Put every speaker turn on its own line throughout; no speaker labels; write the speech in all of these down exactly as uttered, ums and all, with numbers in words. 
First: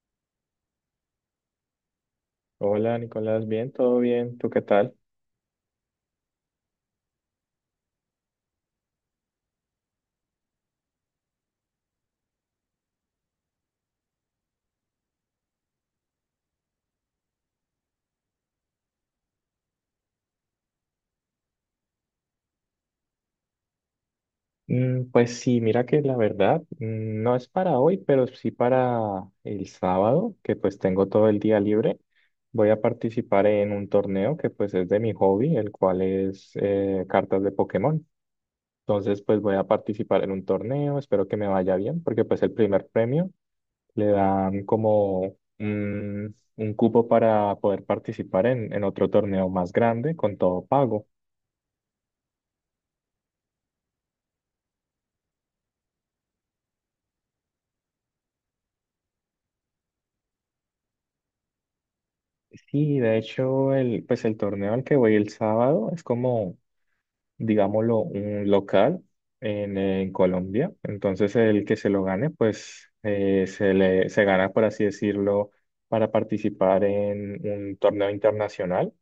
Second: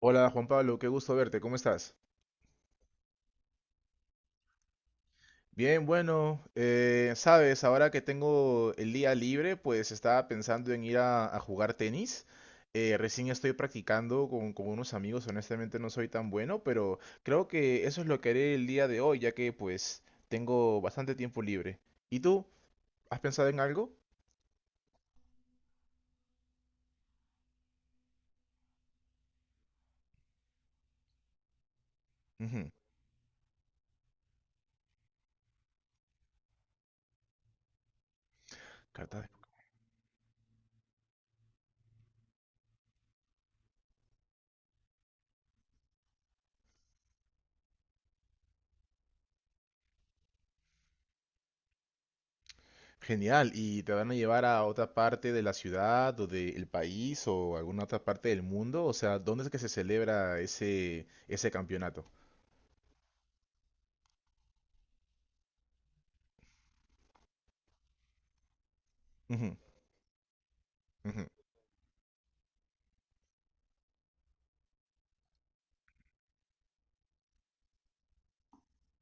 Hola Juan Pablo, qué gusto verte, ¿cómo estás?
Hola Nicolás, bien, todo bien, ¿tú qué tal?
Bien, bueno, eh, sabes, ahora que tengo el día libre, pues estaba pensando en ir a, a jugar tenis. Eh, recién estoy practicando con, con unos amigos, honestamente no soy tan bueno, pero creo que eso es lo que haré el día de hoy, ya que pues tengo bastante tiempo libre. ¿Y tú? ¿Has pensado en algo?
Mm, pues sí, mira que la verdad mm, no es para hoy, pero sí para el sábado, que pues tengo todo el día libre.
Ujú.
Voy a participar en un torneo que pues es de mi hobby, el cual es eh, cartas de Pokémon. Entonces
Carta.
pues voy a participar en un torneo, espero que me vaya bien, porque pues el primer premio le dan como un, un cupo para poder participar en, en otro torneo más grande con todo pago.
Genial, ¿y te van a llevar a otra parte de la ciudad o del país o alguna otra parte del mundo? O sea, ¿dónde es que se celebra ese, ese campeonato?
Sí, de hecho, el, pues el torneo al que voy el sábado es como, digámoslo, un local
Ujú,
en, en Colombia.
ujú,
Entonces el que se lo gane, pues eh, se le, se gana, por así decirlo, para participar en un torneo internacional,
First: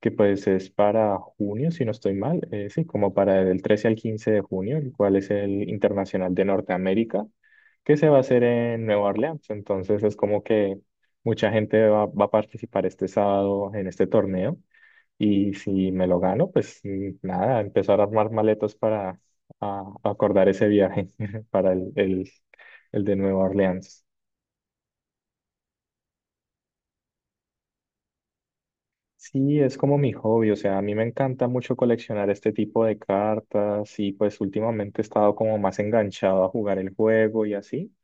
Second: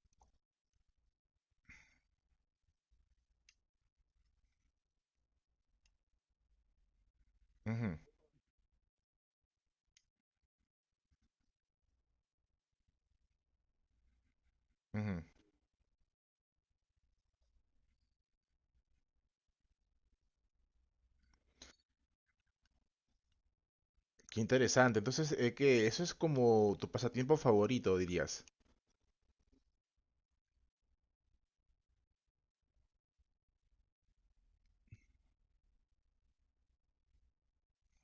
que pues es para junio, si no estoy mal, eh, sí, como para el trece al quince de junio, el cual es el Internacional de Norteamérica,
ujú,
que se va a hacer en Nueva Orleans. Entonces es como que mucha gente va, va a participar este sábado en este torneo.
ujú.
Y si me lo gano, pues mm, nada, empezar a armar maletas para a- acordar ese viaje para el, el, el de Nueva Orleans.
Qué interesante. Entonces, eh, ¿qué? Eso es como tu pasatiempo favorito, dirías.
Sí, es como mi hobby, o sea, a mí me encanta mucho coleccionar este tipo de cartas y pues últimamente he estado como más enganchado a jugar el juego y así.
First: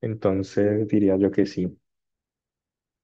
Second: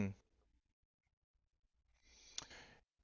Entonces diría yo que sí.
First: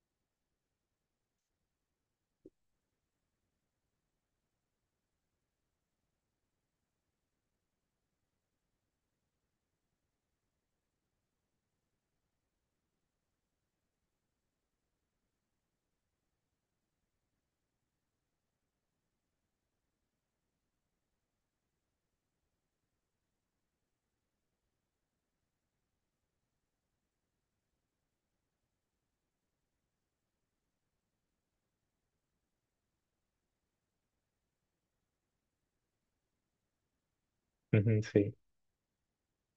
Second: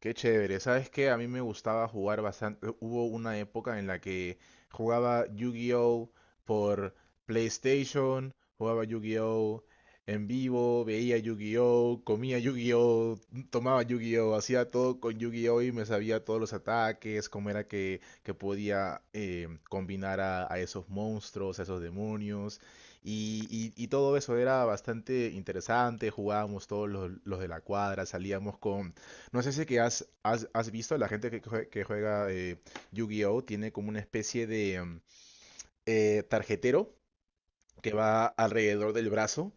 Qué chévere, ¿sabes qué? A mí me gustaba jugar bastante. Hubo una época en la que jugaba Yu-Gi-Oh! Por PlayStation, jugaba Yu-Gi-Oh! En vivo, veía Yu-Gi-Oh!, comía Yu-Gi-Oh!, tomaba Yu-Gi-Oh!, hacía todo con Yu-Gi-Oh!, y me sabía todos los ataques, cómo era que, que podía eh, combinar a, a esos monstruos, a esos demonios. Y, y- y todo eso era bastante interesante, jugábamos todos los los de la cuadra, salíamos con, no sé si que has, has, has visto, la gente que jue- que juega eh, Yu-Gi-Oh!, tiene como una especie de mm, eh, tarjetero que
Ujú,
va
Sí,
alrededor del brazo,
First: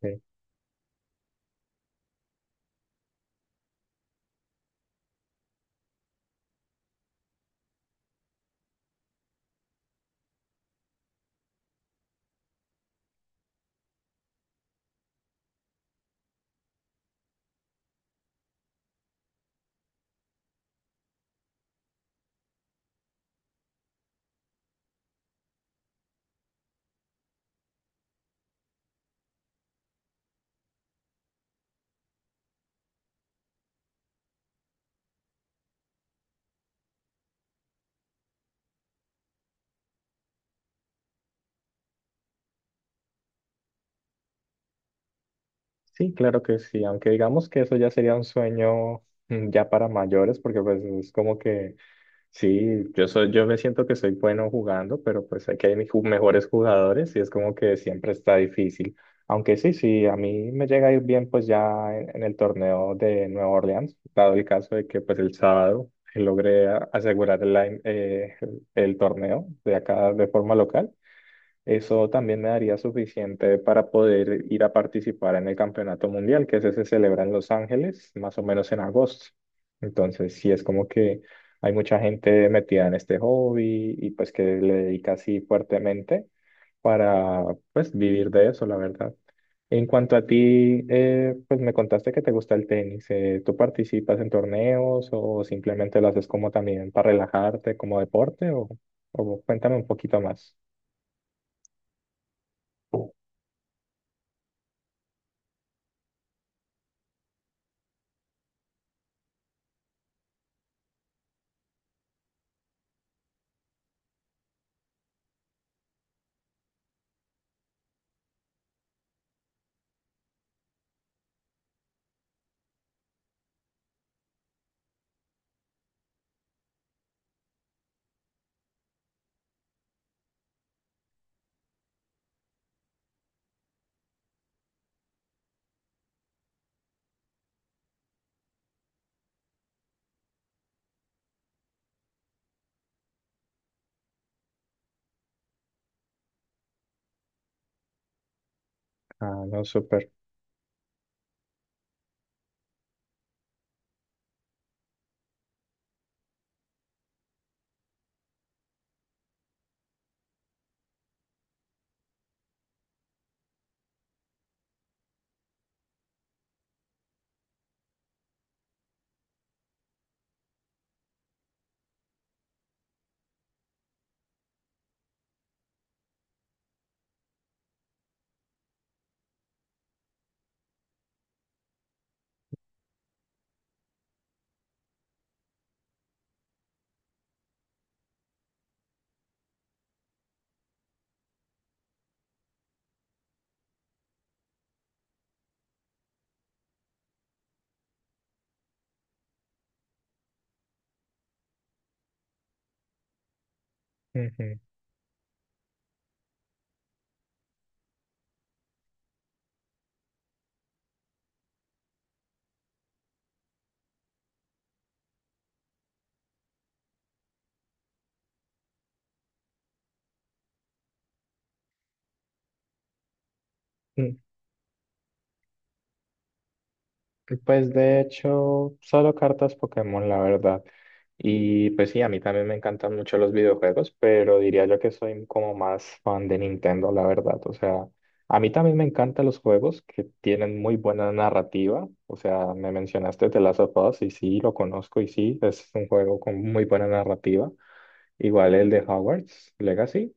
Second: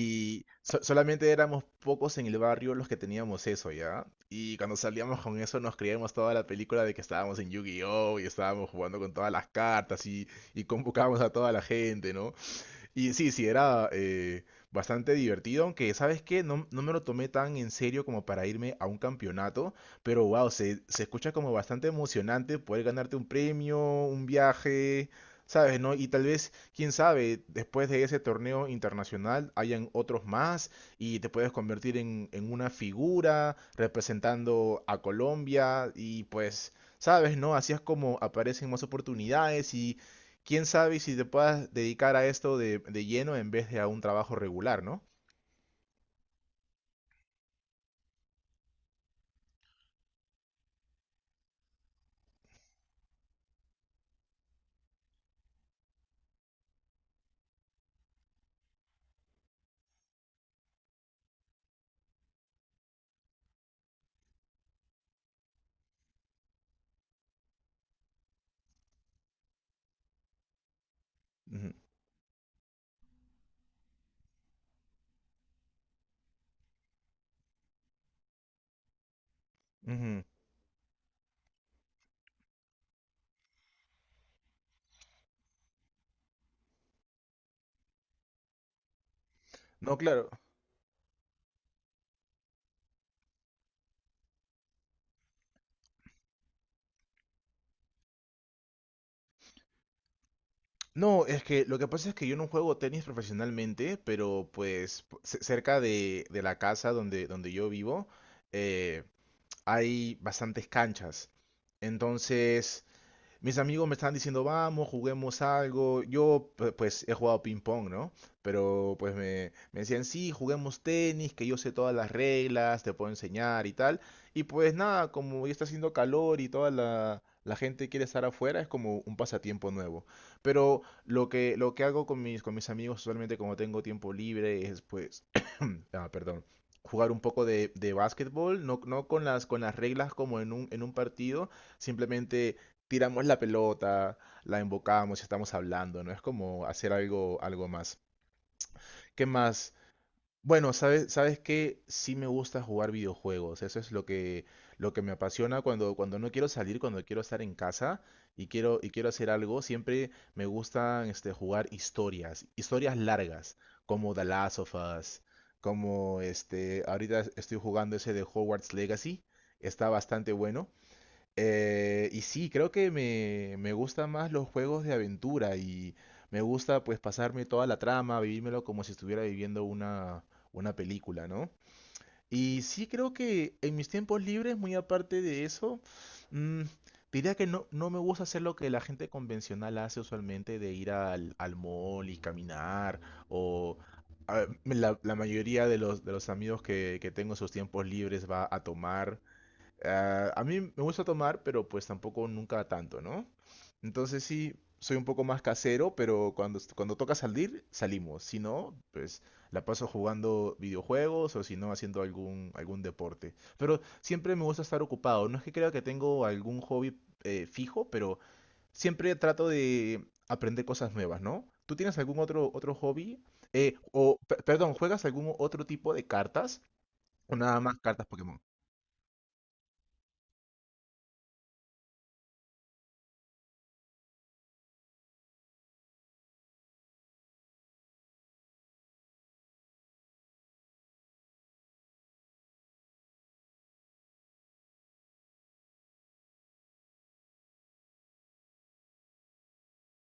sí.
so- solamente éramos pocos en el barrio los que teníamos eso, ¿ya? Y cuando salíamos con eso nos creíamos toda la película de que estábamos en Yu-Gi-Oh! Y estábamos jugando con todas las cartas, y, y convocábamos a toda la gente, ¿no? Y sí, sí, era eh, bastante divertido, aunque sabes qué, no, no me lo tomé tan en serio como para irme a un campeonato, pero wow, se, se escucha como bastante emocionante poder ganarte un premio, un viaje, ¿sabes? ¿No? Y tal vez, quién sabe, después de ese torneo internacional hayan otros más, y te puedes convertir en, en una figura representando a Colombia y pues... ¿Sabes, no? Así es como aparecen más oportunidades, y quién sabe si te puedas dedicar a esto de, de lleno en vez de a un trabajo regular, ¿no?
Sí, claro que sí, aunque digamos que eso ya sería un sueño mm, ya para mayores, porque pues es como que sí, yo soy, yo me siento que soy bueno jugando, pero pues aquí hay mis ju- mejores jugadores y es como que siempre está difícil. Aunque sí, sí, a mí me llega a ir bien pues ya en, en el torneo de Nueva Orleans, dado el caso de que pues el sábado logré a- asegurar el, line- eh, el el torneo de acá de forma local.
Ujú,
Eso también me daría suficiente para poder ir a participar en el Campeonato Mundial, que ese se celebra en Los Ángeles, más o menos en agosto.
ujú.
Entonces, sí es como que hay mucha gente metida en este hobby y pues que le dedica así fuertemente para pues vivir de eso, la verdad. En
No,
cuanto a
claro.
ti, eh, pues me contaste que te gusta el tenis. Eh, ¿tú participas en torneos o simplemente lo haces como también para relajarte, como deporte? O, o cuéntame un poquito más.
No, es que lo que pasa es que yo no juego tenis profesionalmente, pero pues p- ce- cerca de, de la casa donde, donde yo vivo, eh, hay bastantes canchas. Entonces, mis amigos me están diciendo, vamos, juguemos algo. Yo, pu- pues, he jugado ping-pong, ¿no? Pero, pues, me, me decían, sí, juguemos tenis, que yo sé todas las reglas, te puedo enseñar y tal. Y, pues, nada, como ya está haciendo calor y toda la, la gente quiere estar afuera, es como un pasatiempo nuevo. Pero lo que, lo que hago con mis, con mis amigos, usualmente, como tengo tiempo libre, es, pues, ah, perdón, jugar un poco de, de básquetbol, no, no con las, con las reglas como en un, en un partido, simplemente tiramos la pelota, la embocamos y estamos hablando, ¿no? Es como hacer algo, algo más. ¿Qué
Ah, no,
más?
súper.
Bueno, sabes, sabes que sí me gusta jugar videojuegos. Eso es lo que, lo que me apasiona cuando, cuando no quiero salir, cuando quiero estar en casa y quiero, y quiero hacer algo. Siempre me gustan este, jugar historias, historias largas, como The Last of Us, como este, ahorita estoy jugando ese de Hogwarts Legacy. Está bastante bueno. Eh, y sí, creo que me, me gustan más los juegos de aventura, y me gusta pues pasarme toda la trama, vivírmelo como si estuviera viviendo una, una película, ¿no? Y sí creo que en mis tiempos libres, muy aparte de eso, mm, diría que no, no me gusta hacer lo que la gente convencional hace usualmente de ir al, al mall y caminar o... a ver, La, la mayoría de los, de los amigos que, que tengo en sus tiempos libres va a tomar. Ah, a mí me gusta tomar, pero pues tampoco nunca tanto, ¿no? Entonces sí,
Ujú.
soy un poco más casero, pero cuando, est- cuando toca salir, salimos. Si no, pues la paso jugando videojuegos o si no, haciendo algún, algún deporte. Pero siempre me gusta estar ocupado. No es que crea que tengo algún hobby eh, fijo, pero siempre trato de aprender cosas nuevas, ¿no? ¿Tú tienes algún otro, otro hobby? Eh,
Mm,
o, pe- perdón, ¿juegas algún otro tipo de cartas? ¿O nada
Pues
más
de
cartas Pokémon?
hecho, solo cartas Pokémon, la verdad. Y pues sí, a mí también me encantan mucho los videojuegos, pero diría yo que soy como más fan de Nintendo, la verdad. O sea, a mí también me encantan los juegos que tienen muy buena narrativa. O sea, me mencionaste The Last of Us y sí, lo conozco y sí, es un juego con muy buena narrativa. Igual el de Hogwarts Legacy.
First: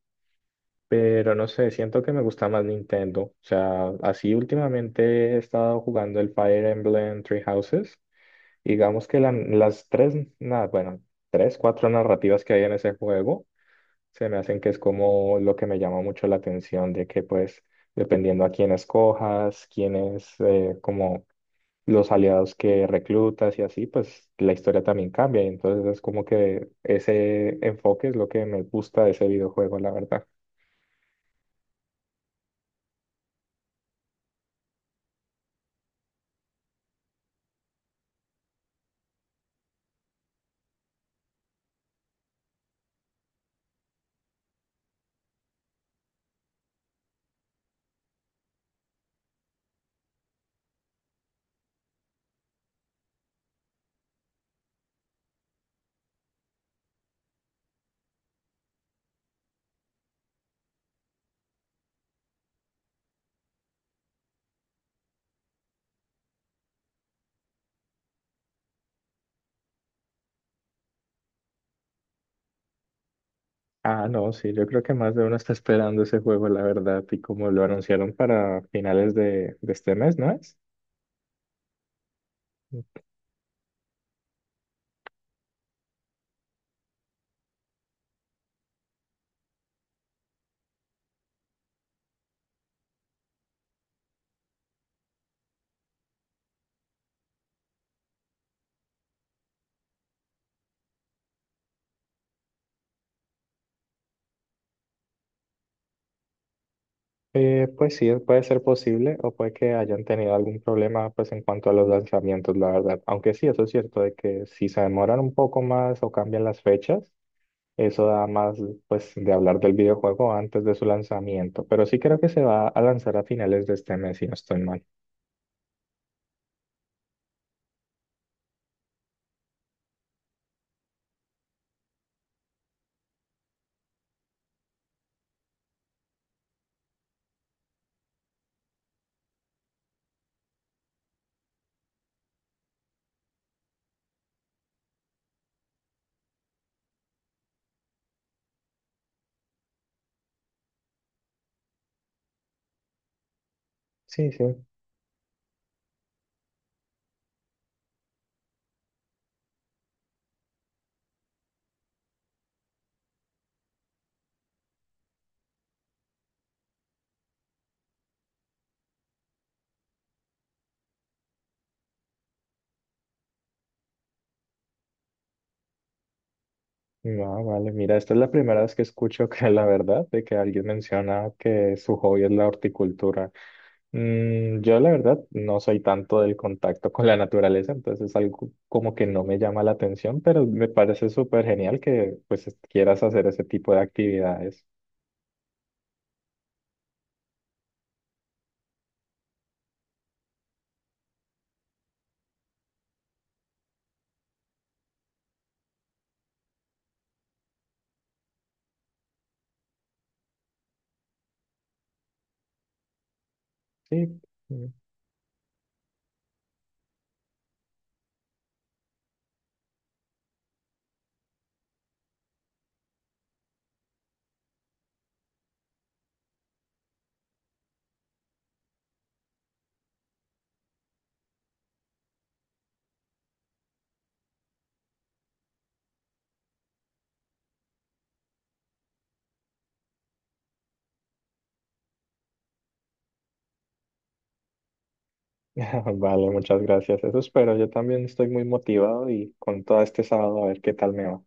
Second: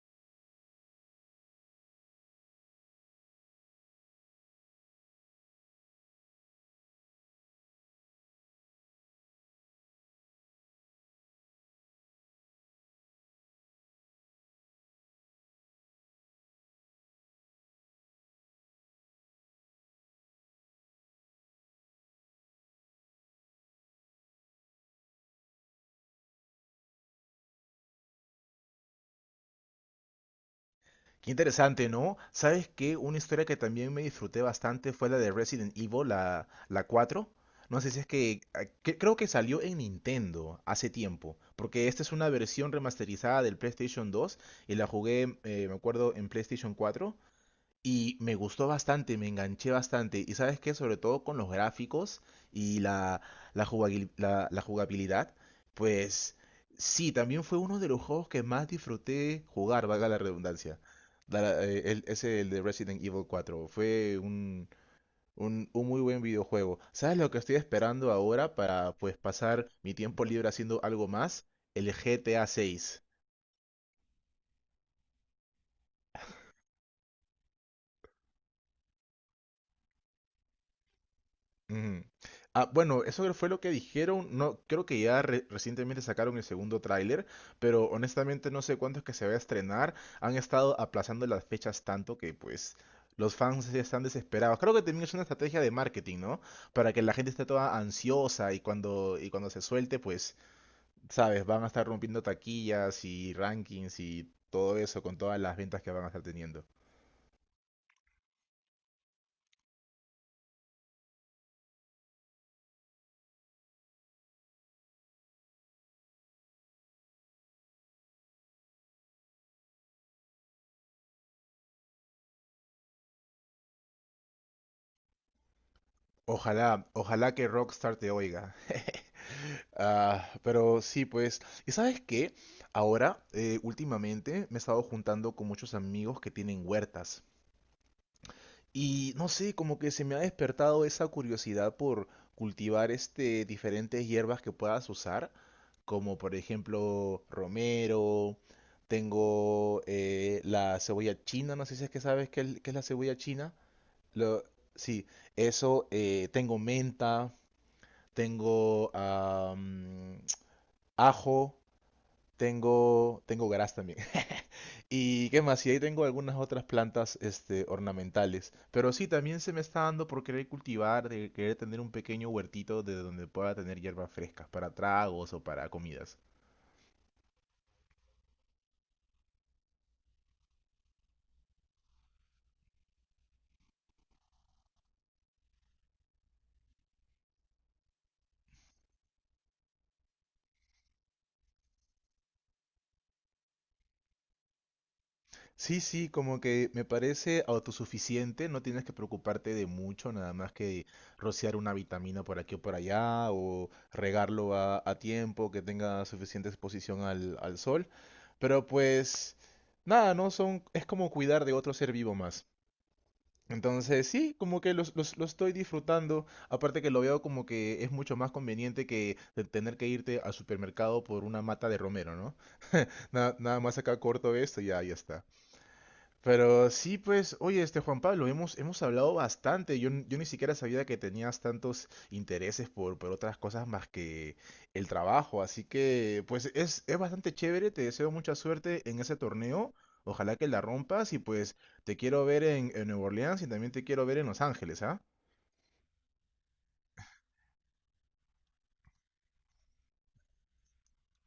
Pero no sé, siento que me gusta más Nintendo. O sea, así últimamente he estado jugando el Fire Emblem Three Houses. Digamos que la- las tres, nada, bueno, tres, cuatro narrativas que hay en ese juego se me hacen que es como lo que me llama mucho la atención, de que pues dependiendo a quién escojas, quién es eh, como los aliados que reclutas y así, pues la historia también cambia. Y entonces es como que ese enfoque es lo que me gusta de ese videojuego, la verdad.
Qué interesante, ¿no? ¿Sabes qué? Una historia que también me disfruté bastante fue la de Resident Evil, la, la cuatro. No sé si es que, ah, que- creo que salió en Nintendo hace tiempo, porque esta es una versión remasterizada del PlayStation dos, y la jugué, eh, me acuerdo, en PlayStation cuatro. Y me gustó bastante, me enganché bastante. Y sabes qué, sobre todo con los gráficos y la, la jugabil- la- la jugabilidad, pues sí, también fue uno de los juegos que más disfruté jugar, valga la redundancia. Da- eh, el- ese, el de Resident Evil cuatro fue un, un, un muy buen videojuego. ¿Sabes lo que estoy esperando ahora para pues pasar mi tiempo libre haciendo algo más? El G T A seis.
Ah, no, sí, yo creo que más de uno está esperando ese juego, la verdad, y como lo anunciaron para finales de, de este mes, ¿no es?
Ujú. Ah, bueno, eso fue lo que dijeron. No, creo que ya re- recientemente sacaron el segundo tráiler, pero honestamente no sé cuándo es que se va a estrenar. Han estado aplazando las fechas tanto que pues los fans ya están desesperados. Creo que también es una estrategia de marketing, ¿no? Para que la gente esté toda ansiosa y cuando y cuando se suelte, pues, sabes, van a estar rompiendo taquillas y rankings y todo eso con todas las ventas que van a estar teniendo.
Eh, pues sí, puede ser posible o puede que hayan tenido algún problema pues en cuanto a los lanzamientos, la verdad. Aunque sí, eso es cierto, de que si se demoran un poco más o cambian las fechas, eso da más pues de hablar del videojuego antes de su lanzamiento. Pero sí creo que se va a lanzar a finales de este mes, si no estoy mal.
Ojalá, ojalá que Rockstar te oiga. Ah, pero sí, pues. ¿Y sabes qué? Ahora, eh, últimamente, me he estado juntando con muchos amigos que tienen huertas. Y no sé, como que se me ha despertado esa curiosidad por cultivar este, diferentes hierbas que puedas usar, como por ejemplo romero. Tengo eh, la cebolla china, no sé si es que sabes qué es, qué es la cebolla china.
Sí,
Lo,
sí.
sí, eso, eh, tengo menta, tengo am, ajo. Tengo, tengo gras también. ¿Y qué más? Y ahí tengo algunas otras plantas, este, ornamentales. Pero sí, también se me está dando por querer cultivar, de querer tener un pequeño huertito de donde pueda tener hierbas frescas para tragos o para comidas.
No, vale, mira, esta es la primera vez que escucho que la verdad de que alguien menciona que su hobby es la horticultura. Mm, yo la verdad no soy tanto del contacto con la naturaleza, entonces es algo como que no me llama la atención, pero me parece súper genial que pues es- quieras hacer ese tipo de actividades.
Sí, sí, como que me parece autosuficiente, no tienes que preocuparte de mucho, nada más que rociar una vitamina por aquí o por allá, o regarlo a, a tiempo, que tenga suficiente exposición al, al sol. Pero pues, nada, no son, es como cuidar de otro ser vivo más. Entonces,
Sí.
sí, como que
Mm.
los- los- lo estoy disfrutando. Aparte que lo veo como que es mucho más conveniente que de tener que irte al supermercado por una mata de romero, ¿no? Nada, nada más acá corto esto y ya, ya está. Pero sí, pues, oye, este Juan Pablo, hemos, hemos hablado bastante. Yo, n- yo ni siquiera sabía que tenías tantos intereses por, por otras cosas más que el trabajo. Así que, pues, es, es bastante chévere. Te deseo mucha suerte en ese torneo. Ojalá que la rompas. Y pues, te quiero ver en, en Nueva Orleans, y también te quiero ver en Los Ángeles, ¿ah?
Vale, muchas gracias. Eso espero. Yo también estoy muy motivado y con todo este sábado a ver qué tal me va.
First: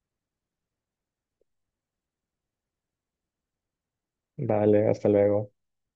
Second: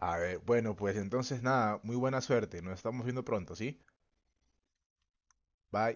A ver, bueno, pues entonces nada, muy buena suerte. Nos estamos viendo pronto, ¿sí?
Vale, hasta luego.
Bye.